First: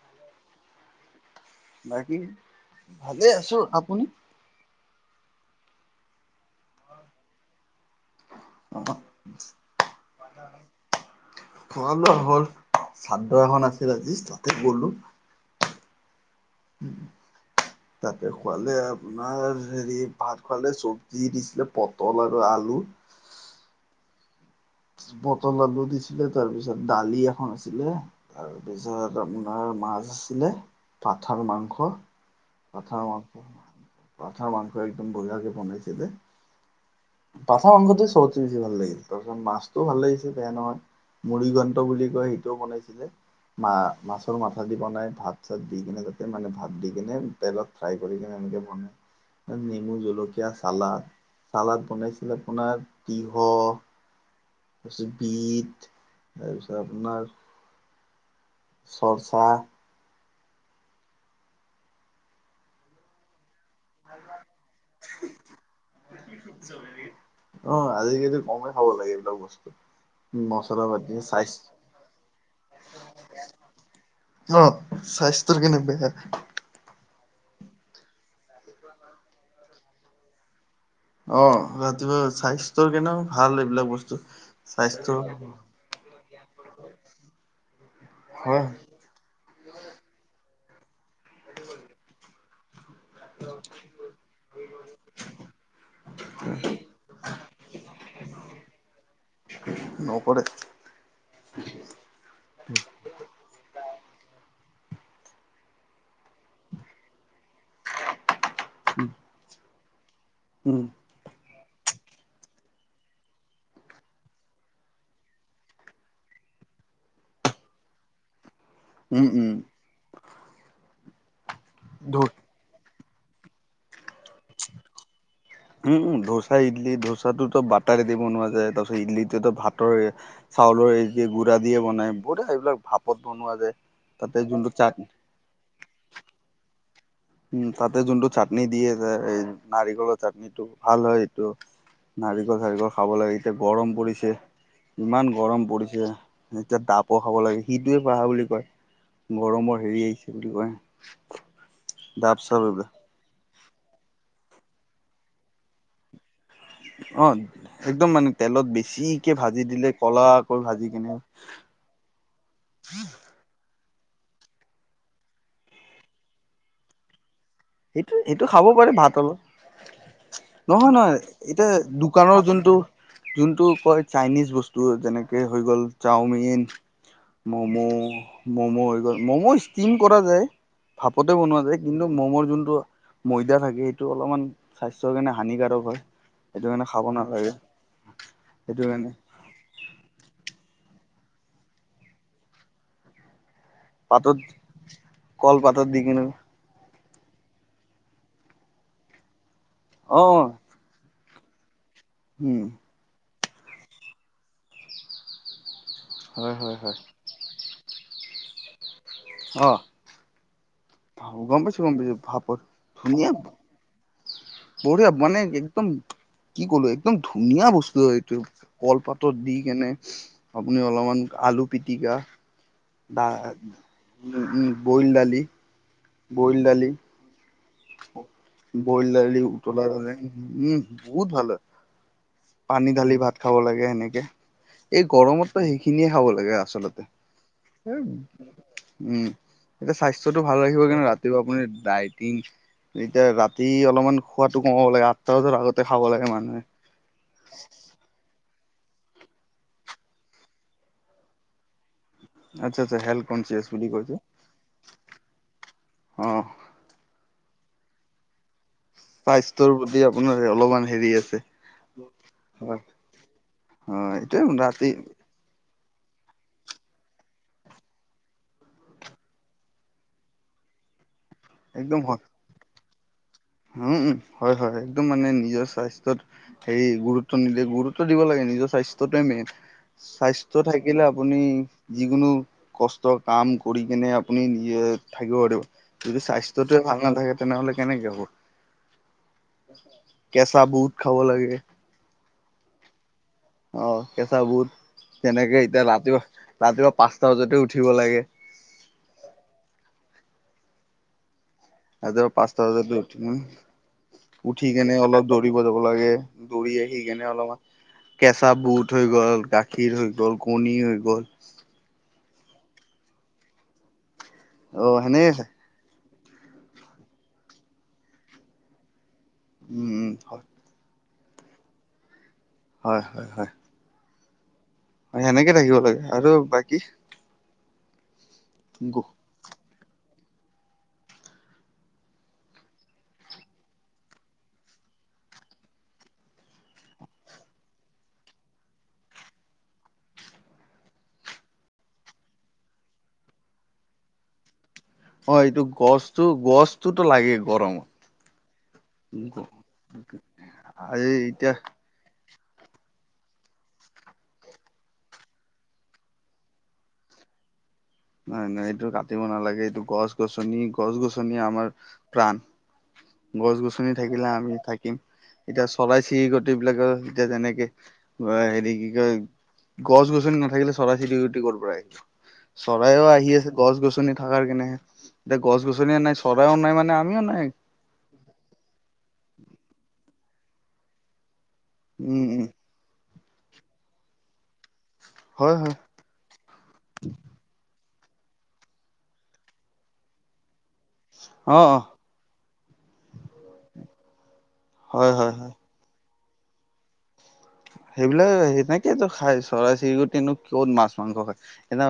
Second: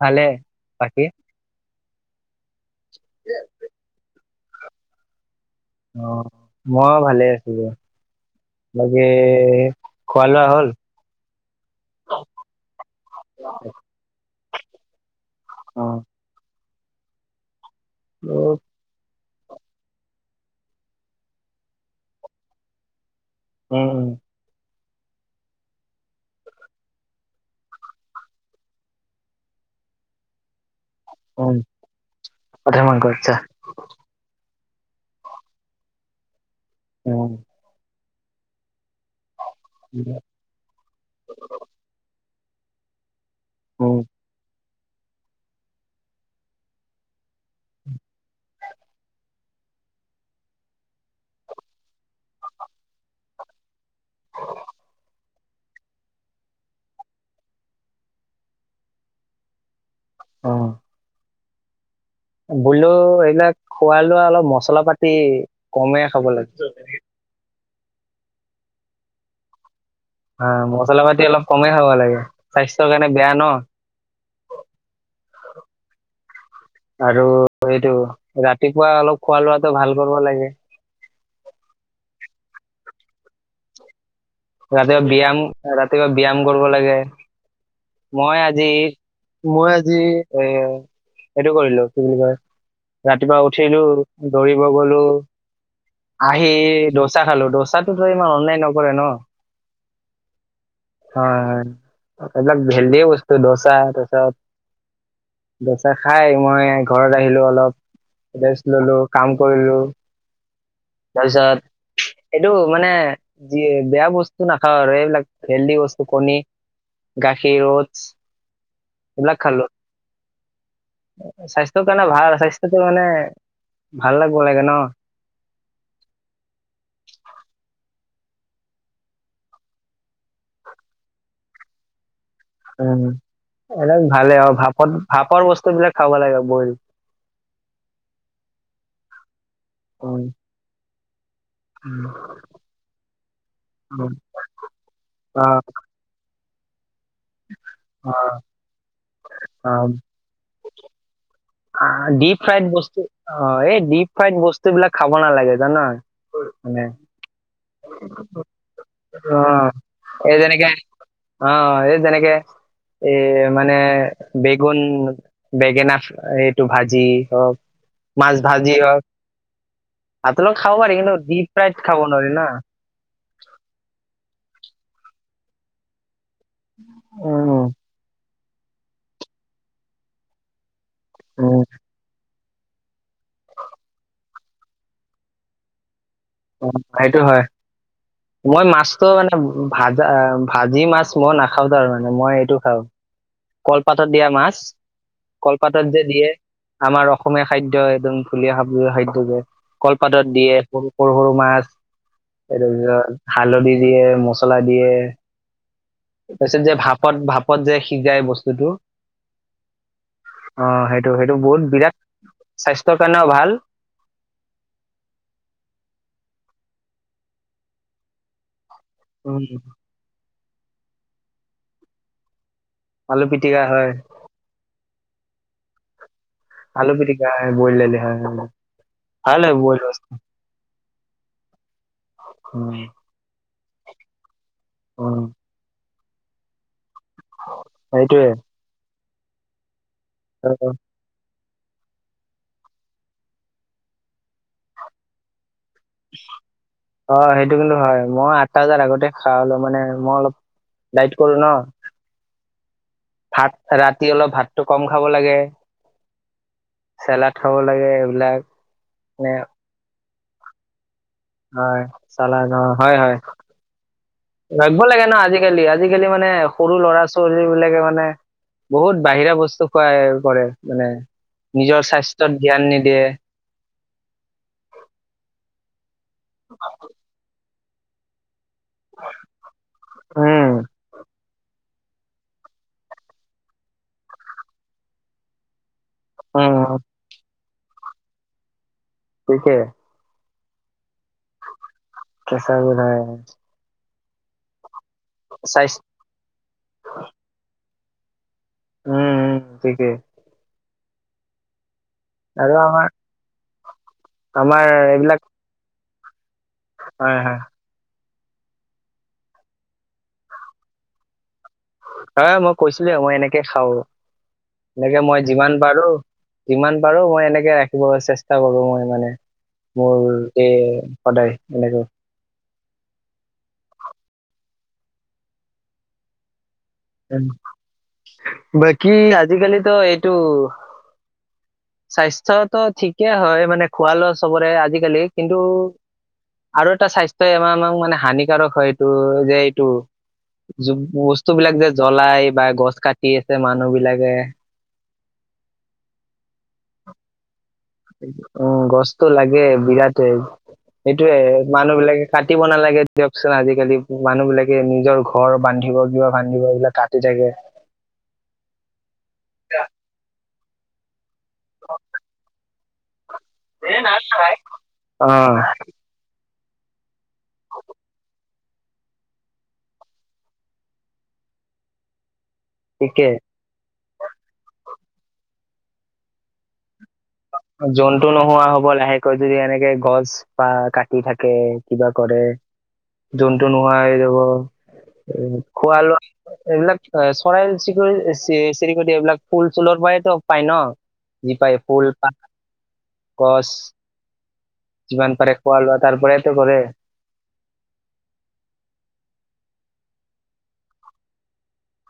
ভালে বাকী। বাকী ভালে আছো, আপুনি? অ' ময়ো ভালে আছো দিয়া। অ বাকী খোৱা লোৱা হ'ল। খোৱা হ'ল চাদ্ৰ এখন আছিল আজি তাতে গলোঁ। অহ' তাতে খোৱালে। আপোনাৰ হেৰি ভাত খোৱালে চব্জি দিছিলে পটল আৰু আলু। উম, উম। পটল আলু দিছিলে তাৰপিছত দালি এখন আছিলে, তাৰপিছত আপোনাৰ মাছ আছিলে। পাথাৰ উম মাংস, পঠাৰ পাথাৰ মাংস, আচ্ছা পাথাৰ মাংস। একদম বহিয়াকে বনাইছিলে, উম যে পাঠা মাংসতে চবতচে বেছি ভাল লাগিল। তাৰপিছত, মাছ ভাল লাগিছে, বেয়া নহয় মুৰিগন্তা বুলি কয়, সেইটোও বনাইছিলে মা উম মাছৰ মাত ভাজি বনাই ভাত চাত দি কেনে তাতে মানে ভাত দি কেনে তেলত ফ্ৰাই কৰি কিনে এনেকে বনাই। নেমু, জলকীয়া, চালাদ, চালাদ বনাইছিল আপোনাৰ তিয়হ তাৰপিছত বিট তাৰপিছত আপোনাৰ চৰচা অ' বোইলৰ এইবিলাক। খোৱা লোৱা অলপ মছলা পাতি কমেই খাব লাগে। অ' আজিকালি কমে খাব লাগে এইবিলাক বস্তু। আহ মছলা পাতি অলপ কমেই খাব লাগে, স্বাস্থ্যৰ কাৰণে বেয়া ন। অ' স্বাস্থ্যৰ কেনে বেয়া। আৰু এইটো ৰাতিপুৱা অলপ খোৱা লোৱাতটো ভাল কৰিব লাগে। অ' ৰাতিপুৱা স্বাস্থ্যৰ কেনে ভাল এইবিলাক বস্তু। ৰাতিপুৱা স্বাস্থ্য ব্যায়াম, ৰাতিপুৱা ব্যায়াম কৰিব লাগে। মই হয় আজি মই আজি এ এইটো কৰিলো কি বুলি কয় ৰাতিপুৱা উঠিলো দৌৰিব গলোঁ। আহি দচা খালো, দচাটোতো ইমান অনলাইন নকৰে ন। নকৰে। হয়, হয় এবিলাক দেলহিয় বস্তু ধচা তছা। দচা খাই মই ঘৰত আহিলো। অলপ ৰেষ্ট ললোঁ কাম কৰিলো উম তাৰপিছত। এইটো মানে যি বেয়া বস্তু নাখাওঁ আৰু এইবিলাক। হেলদি বস্তু কণী, গাখীৰ, ওটছ। উম হেইবিলাক উম খালোঁ, স্বাস্থ্যৰ কাৰণে ধ ভাল স্বাস্থ্যটো মানে। ভাল লাগিব লাগে ন। উম, উম ধোচা, ইডলি ধোচাটোতো বাট টাৰি দি বনোৱা যায় তাৰ পিছত ইডলিটো ভাতৰ চাউলৰ এই গুড়া দিয়ে বনায় উম, এই তাতে ভালেই আৰু যোনটো চাট ভাপত ভাপৰ বস্তু বিলাক খাব লাগে বয়ল। উম, তাতে যোনটো চাটনি দি আছে নাৰিকলৰ হয়। চাটনিটো ভাল হয়। তটো নাৰিকল চাৰিকল খাব লাগে এতিয়া গৰম পৰিছে। ইমান অ' গৰম পৰিছে। এতিয়া, তাপ পঢ়াব লাগে। সিটোৱে পঢ়া অ'। বুলি কয় গৰমৰ হেৰি আহিছে বুলি কয়। অ' ডাব ডীপ চাব ফ্ৰাইড এইবিলাক বস্তু। অ' এই ড্ৰিপ ফাইড বস্তু বিলাক খাব নালাগে জানা। মানে অ' একদম মানে তেলত বেছিকে অ ভাজি দিলে এই কলাকৈ যেনেকে ভাজি কিনে। অ' এই যেনেকে এই মানে। বেগন বেঙেনা এইটো ভাজি হওঁক। এইটো এইটো খাব পাৰে ভাত লগত। আপোনালোক খাব নহয়, পাৰি কিন্তু নহয়, ডিপ ফ্ৰাইড এতিয়া খাব নোৱাৰি দোকানৰ না যোনটো যোনতটো কয় চাইনিজ বস্তু যেনেকে হৈ গ'ল চাওমিন। যেন উম মম', মম' হৈ গ'ল, ম'ম' ষ্টিম কৰা যায়। ভাপতে বনোৱা উম যায় কিন্তু মম'ৰ যোনটো ময়দা থাকে, সেইটো অলপমান স্বাস্থ্যৰ কাৰণে হানিকাৰক হয়। অ' কাৰণে খাব সেইটো হয়, নালাগে মই সেইটো মাছটো কাৰণে মানে ভাজা ভাজি মাছ। মই নাখাওঁ কাৰণে, মই এইটো খাওঁ। কলপাতত দিয়া পাতত মাছ, কল কলপাতত পাতত দি যে কিনে দিয়ে। আমাৰ অসমীয়া খাদ্য একদম ধুনীয়া সাবজ খাদ্য যে অ কলপাতত দিয়ে। সৰু সৰু মাছ উম তাৰপিছত হালধি দিয়ে, মছলা দিয়ে। তাৰ হয় তাৰপিছত যে হয় হয় ভাপত ভাপত যে সিজায় বস্তুটো। অ' সেইটো টো সেইটো গম বহুত পাইছো গম বিৰাট পাইছো স্বাস্থ্যৰ কাৰণেও ভাল। বহুতে মানে একদম। কি কলো একদম ধুনীয়া বস্তু হয়, এইটো কলপাতৰ উম দি কেনে। আপুনি অলপমান আলু পিটিকা আলু তাৰ পিটিকা হয় উ বইল দালি। বইল দালি, আলু পিটিকা হয় বইল দালি হয় হয়। বইল ভাল দালি হয় বইল উতলা মাছ। দালে উম। বহুত ভালে হয়। উম পানী ঢালি ভাত খাব লাগে এনেকে। এই উম গৰমতো সেইখিনিয়ে খাব লাগে আচলতে। সেইটোয়ে উম, এতিয়া স্বাস্থ্যটো অ ভাল ৰাখিব কাৰণে ৰাতি আপুনি দাইটিং এতিয়া ৰাতি অলপমান খোৱাটো কমাব লাগে আঠটা বজাৰ আগত খাব লাগে মানুহে। হয়, হয়। সেইটো কিন্তু হয় মই আঠটা বজাৰ আগতে খা হ'ল মানে মই অলপ ডাইট কৰো ন। আচ্ছা আচ্ছা হেল্থ কনচিয়াছ ভাত বুলি কয় ৰাতি যে অলপ ভাতটো কম খাব লাগে, অ চেলাড খাব লাগে এইবিলাক মানে স্বাস্থ্যৰ প্ৰতি আপোনাৰ অলপমান হেৰি আছে হয়, চালাদ অ' হয়, হয়, হয় এইটোৱে লাগিব ৰাতি লাগে ন আজিকালি আজিকালি মানে সৰু ল'ৰা ছোৱালী বিলাকে মানে বহুত বাহিৰা বস্তু খুৱাই কৰে মানে নিজৰ একদম হয় স্বাস্থ্যত ধ্যান নিদিয়ে। উম, হয়, হয়, একদম মানে নিজৰ স্বাস্থ্যত হেৰি গুৰুত্ব নিদিলে। গুৰুত্ব দিব লাগে, নিজৰ স্বাস্থ্যটোৱে মেইন, উম স্বাস্থ্য থাকিলে আপুনি যিকোনো কষ্ট কাম কৰি কেনে আপুনি থাকিব পাৰিব। যদি উম স্বাস্থ্যটোৱে ভাল নাথাকে তেনেহ'লে কেনেকে হ'ব। টিকে কেচা বুট খাব লাগে। কেচা বুট অ' অ' কেঁচা বুট তেনেকে স্বাস্থ এতিয়া ৰাতিপুৱা ৰাতিপুৱা পাঁচটা বজাতে উঠিব লাগে। উম, উম, ঠিকেই। ৰাতিপুৱা আৰু পাঁচটা আমাৰ বজাতে উঠি আমাৰ উঠি কেনে এইবিলাক অলপ দৌৰিব যাব লাগে। দৌৰি আহি হয় কেনে হয় অলপমান। কেঁচা বুট হৈ গ'ল গাখীৰ হৈ গ'ল কণী হৈ গ'ল এ মই কৈছিলো, মই এনেকে খাওঁ। অ এনেকে মই সেনেকে খাই যিমান পাৰো। যিমান পাৰো মই এনেকে ৰাখিব চেষ্টা কৰো মই মানে মোৰ উম দে। সদায় এনেকৈ হয়, হয়, হয়। হয়, সেনেকে থাকিব লাগে আৰু বাকী যেন বাকী আজিকালিতো এইটো। স্বাস্থ্যতো ঠিকেই হয় মানে খোৱা লোৱা চবৰে আজিকালি কিন্তু আৰু এটা স্বাস্থ্যই আমাক মানে হানিকাৰক হয় এইটো যে এইটো বস্তুবিলাক যে জ্বলাই বা গছ কাটি আছে মানুহ বিলাকে অ' এইটো গছতো গছতোতো লাগে গৰমত। উম, গছতো লাগে বিৰাটে আজি সেইটোয়ে এতিয়া মানুহ বিলাকে। কাটিব নালাগে দিয়কচোন। আজিকালি মানুহব বিলাকে নিজৰ ঘৰ বান্ধিব কিবা বান্ধিব এইবিলাক কাটি থাকে। সেইয়া নাই। নাই। এইটো কাটিব নালাগে, এইটো গছ গছনি গছ গছনি আমাৰ প্ৰাণ। গছ গছনি থাকিলে আমি থাকিম। অ এতিয়া চৰাই চিৰিকটি বিলাকৰ এতিয়া যেনেকে অ' হেৰি কি কয় গছ গছনি নাথাকিলে চৰাই চিৰিকটি কৰ পৰা আহিব। চৰাইও ঠিকে আহি আছে, গছ গছনি থাককাৰ কাৰণে, এতিয়া গছ গছনিয়ো নাই চৰাইও নাই মানে। আমিও নাই জন্তু নোহোৱা হ'ব লাহেকৈ যদি এনেকে গছ বা কাটি থাকে। কিবা কৰে উম উম জন্ত নোহোৱা হৈ যাব। উ হয় হয় খোৱা লোৱা এইবিলাক চৰাই চিৰিকটি চেৰি চিৰিকটি এইবিলাক ফুল চুলৰ পৰাতো পায় ন যি পায় অ অ ফুল গচ হয় যিমান হয় পাৰে হয় খোৱা লোৱা তাৰপৰাই কৰে সেইবিলাক সেনেকেটো খাই চৰাই চিৰিকতিনো ক'ত মাছ, মাংস খায়। এ ন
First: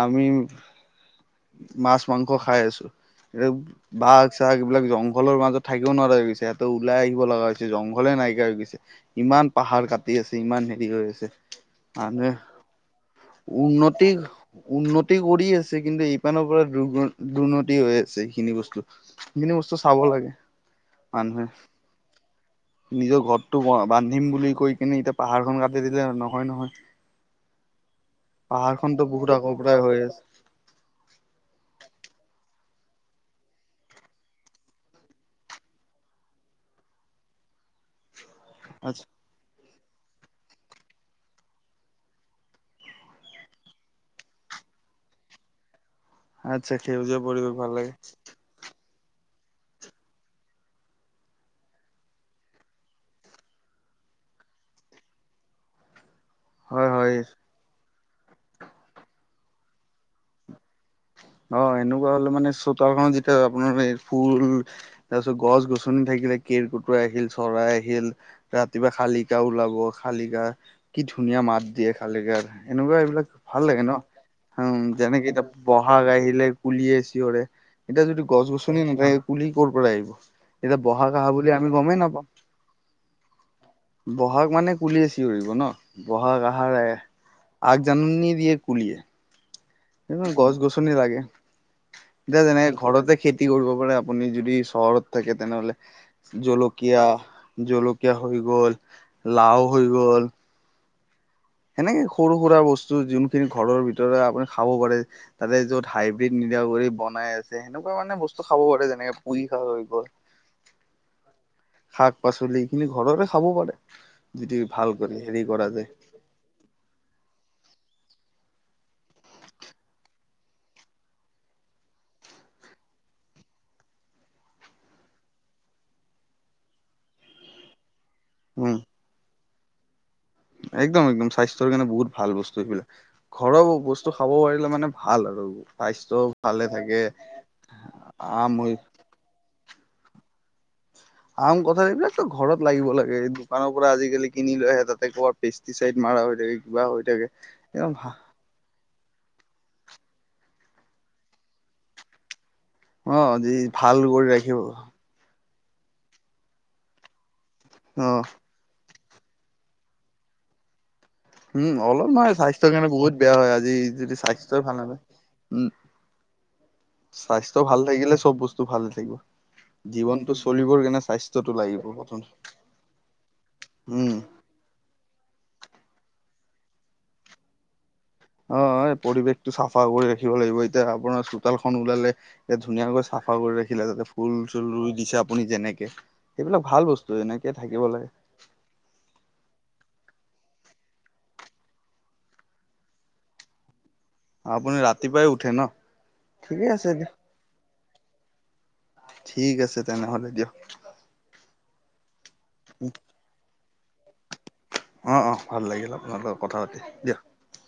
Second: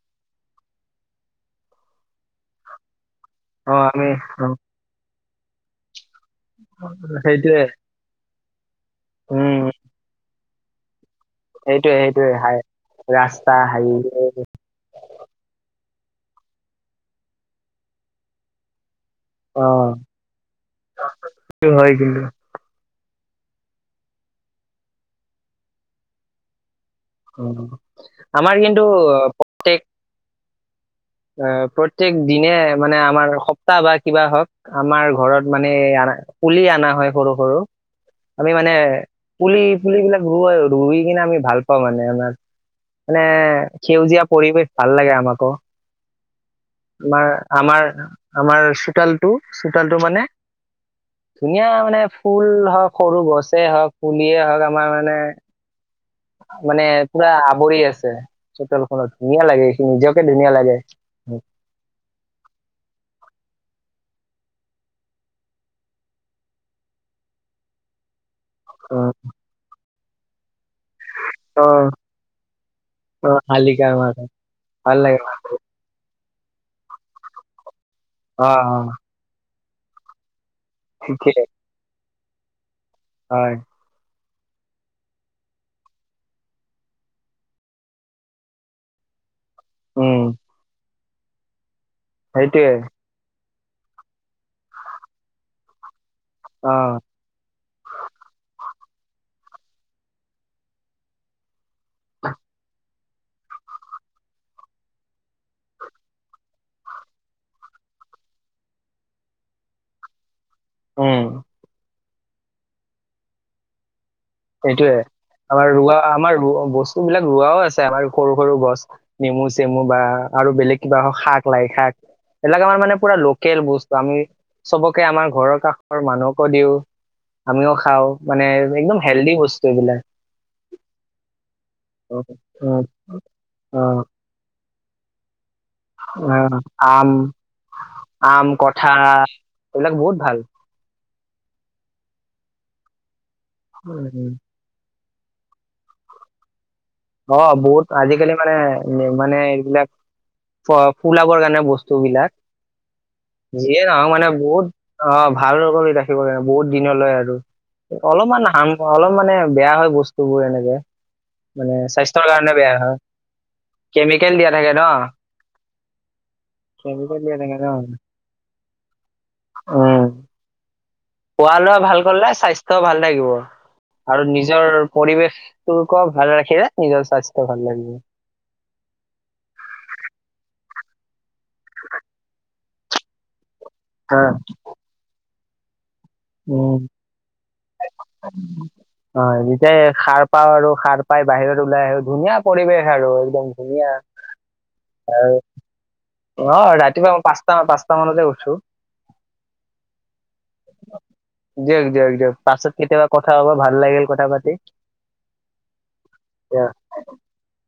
আমি মাছ, মাংস খাই আছো। এই অ আমি বাঘ অ, চাঘ এইবিলাক জংঘলৰ মাজত থাকিবও নোৱাৰে। সিহঁতে ওলাই আহিব লগা সেইটোয়ে হৈছে। জংঘলে নাইকিয়া হৈ গৈছে ইমান উম পাহাৰ কাটি ইমান হেৰি হৈ আছে। সেইটোয়ে মানহে সেইটোয়ে হাই ৰাস্তা উন্নতি হাইৱে উন্নতি কৰি আছে। কিন্তু ইপানৰ পৰা দু দুৰ্নতি হৈ আছে, সেইখিনি বস্তু। এই খিনি অ বস্তু চাব লাগে মানুহে। সেইটো হয় কিন্তু নিজৰ ঘৰটো বান্ধিম বুলি কৈ কিনে এতিয়া পাহাৰখন কাটি দিলে নহয়, নহয়। উম। আমাৰ কিন্তু পাহাৰখনতো আহ, বহুত আগৰ প্ৰত্যেক পৰাই হৈ আছে। আহ, প্ৰত্যেক দিনে মানে আমাৰ সপ্তাহ বা কিবা হওঁক আমাৰ ঘৰত মানে পুলি অনা হয় সৰু সৰু। [unintelligible] আমি মানে আচ্ছা পুলি পুলিবিলাক ৰু ৰুই কিনে আমি ভাল পাওঁ মানে আমাৰ। মানে সেউজীয়া পৰিৱেশ ভাল লাগে আমাকো। আচ্ছা সেউজীয়া আমাৰ, পৰিৱেশ ভাল আমাৰ, লাগে আমাৰ চোতালটো চোতালটো মানে ধুনীয়া মানে ফুল হওঁক সৰু গছে হওঁক পুলিয়ে হওঁক আমাৰ মানে। মানে হয় হয়। পুৰা আৱৰি আছে চোতালখনত ধুনীয়া লাগে। এই খিনি নিজকে ধুনীয়া লাগে। অ' এনেকুৱা হ'লে মানে চোতালখন যেতিয়া আপোনাৰ এই ফুল তাৰপিছত গছ গছনি থাকিলে কেৰ কুটুৱ আহিল চৰাই আহিল। ৰাতিপুৱা অ শালিকা ওলাব, শালিকা। কি ধুনীয়া অ মাত দিয়ে, খালীকাৰ এনেকুৱা অ এইবিলাক ভাল লাগে শালিকা ন। মাছ উম, ভাল লাগে যেনেকে এতিয়া পথ। আহিলে কুলিয়ে চিঞৰে, এতিয়া যদি গছ অ অ গছনি নাথাকে কুলি ক'ৰ পৰা আহিব। এতিয়া ব'হাগ আহা ঠিকেই বুলি আমি গমেই নাপাওঁ। হয়। ব'হাগ মানে কুলিয়ে চিঞৰিব ন ব'হাগ আহাৰ। আগ জাননী দিয়ে কুলিয়ে। উম গছ গছনি লাগে এতিয়া যেনেকে সেইটোয়ে ঘৰতে খেতি খেতি কৰিব পাৰে আপুনি যদি চহৰত থাকে তেনে হ'লে অ জলকীয়া, জলকীয়া হৈ গ'ল লাও হৈ গ'ল। সেনেকে সৰু সুৰা বস্তু। তো জিনটিনি ঘৰৰ ভিতৰত আপুনি খাব পাৰে, তাতে য'ত হাইব্ৰীড নিদিয়া কৰি বনাই আছে, সেনেকুৱা। মানে বস্তু খাব পাৰে, যেনেকে পুৰি শাক হৈ গ'ল। উম। শাক পাচলি এইখিনি ঘৰৰে খাব পাৰে। যদি ভাল সেইটোয়ে কৰি হেৰি কৰা আমাৰ যায় ৰোৱা আমাৰ বস্তু বিলাক ৰোৱাও আছে। আমাৰ সৰু সৰু গছ নেমু চেমু বা আৰু বেলেগ কিবা হক শাক, লাই শাক। এইবিলাক আমাৰ মানে পুৰা লোকেল বস্তু আমি চবকে আমাৰ ঘৰৰ কাষৰ মানুহকো দিওঁ। আমিও খাওঁ মানে উম একদম হেল্দি বস্তু এইবিলাক। একদম একদম স্বাস্থ্যৰ কাৰণে বহুত ভাল বস্তু উম, সেইবিলাক ঘৰৰ বস্তু খাব পাৰিলে মানে ভাল আৰু স্বাস্থ্য আহ, ভালে থাকে আম, আম, কঁঠাল। এইবিলাক বহুত ভাল। আম, কঁঠাল এইবিলাকতো ঘৰত লাগিব লাগে দোকানৰ পৰা উম, আজিকালি কিনি লৈ আহে ত পোৱা পেষ্টিছাইড মাৰা হৈ থাকে। কিবা হৈ থাকে অ' বহুত একদম ভা আজিকালি মানে। এ মানে এইবিলাক ফুলাবৰ কাৰণে বস্তু বিলাক। অ যি যিয়ে ভাল নহক কৰি মানে ৰাখিব বহুত অ' ভাল কৰি ৰাখিব লাগে বহুত দিনলৈ আৰু অ অলপমান হাম অলপ মানে বেয়া হয় বস্তুবোৰ এনেকে মানে উম, অলপ নহয় স্বাস্থ্যৰ বেয়া কাৰণে হয় বহুত বেয়া হয়, আজি যদি কেমিকেল দিয়া স্বাস্থ্যই থাকে ভাল ন নাথাকে। উম। কেমিকেল দিয়া থাকে স্বাস্থ্য ন ভাল থাকিলে চ'ব বস্তু ভালে থাকিব। উম জীৱনতটো চলিবৰ কেনে খোৱা লোৱা ভাল কৰিলে স্বাস্থ্য ভালে থাকিব। উম আৰু নিজৰ পৰিৱেশটোকো ভালে ৰাখিলে নিজৰ স্বাস্থ্য ভাল লাগিব। অ' এই পৰিৱেশতটো চাফা কৰি ৰাখিব লাগিব, এতিয়া আপোনাৰ চোতালখন ওলালে ধুনীয়াকৈ চাফা কৰি ৰাখিলে যাতে হা, ফুল চুল ৰুই দিছে আপুনি যেনেকে। সেইবিলাক ভাল উম, বস্তু এনেকে থাকিব লাগে অ' যেতিয়াই সাৰ পাওঁ আৰু সাৰ পাই বাহিৰত ওলাই আহো, ধুনীয়া পৰিৱেশ আৰু একদম ধুনীয়া। আপুনি ৰাতিপুৱাই আৰু উঠে ন ঠিকে আছে দিয়া ৰাতিপুৱা মই পাঁচটা পাঁচটামানতে উঠো ঠিক আছে তেনেহ'লে দিয়ক। দিয়ক, দিয়ক, দিয়ক পাছত কেতিয়াবা কথা হ'ব ভাল লাগিল কথা পাতি। অ' অ' ভাল লাগিল আপোনালোকৰ দিয়ক কথা পাতি দিয়াক।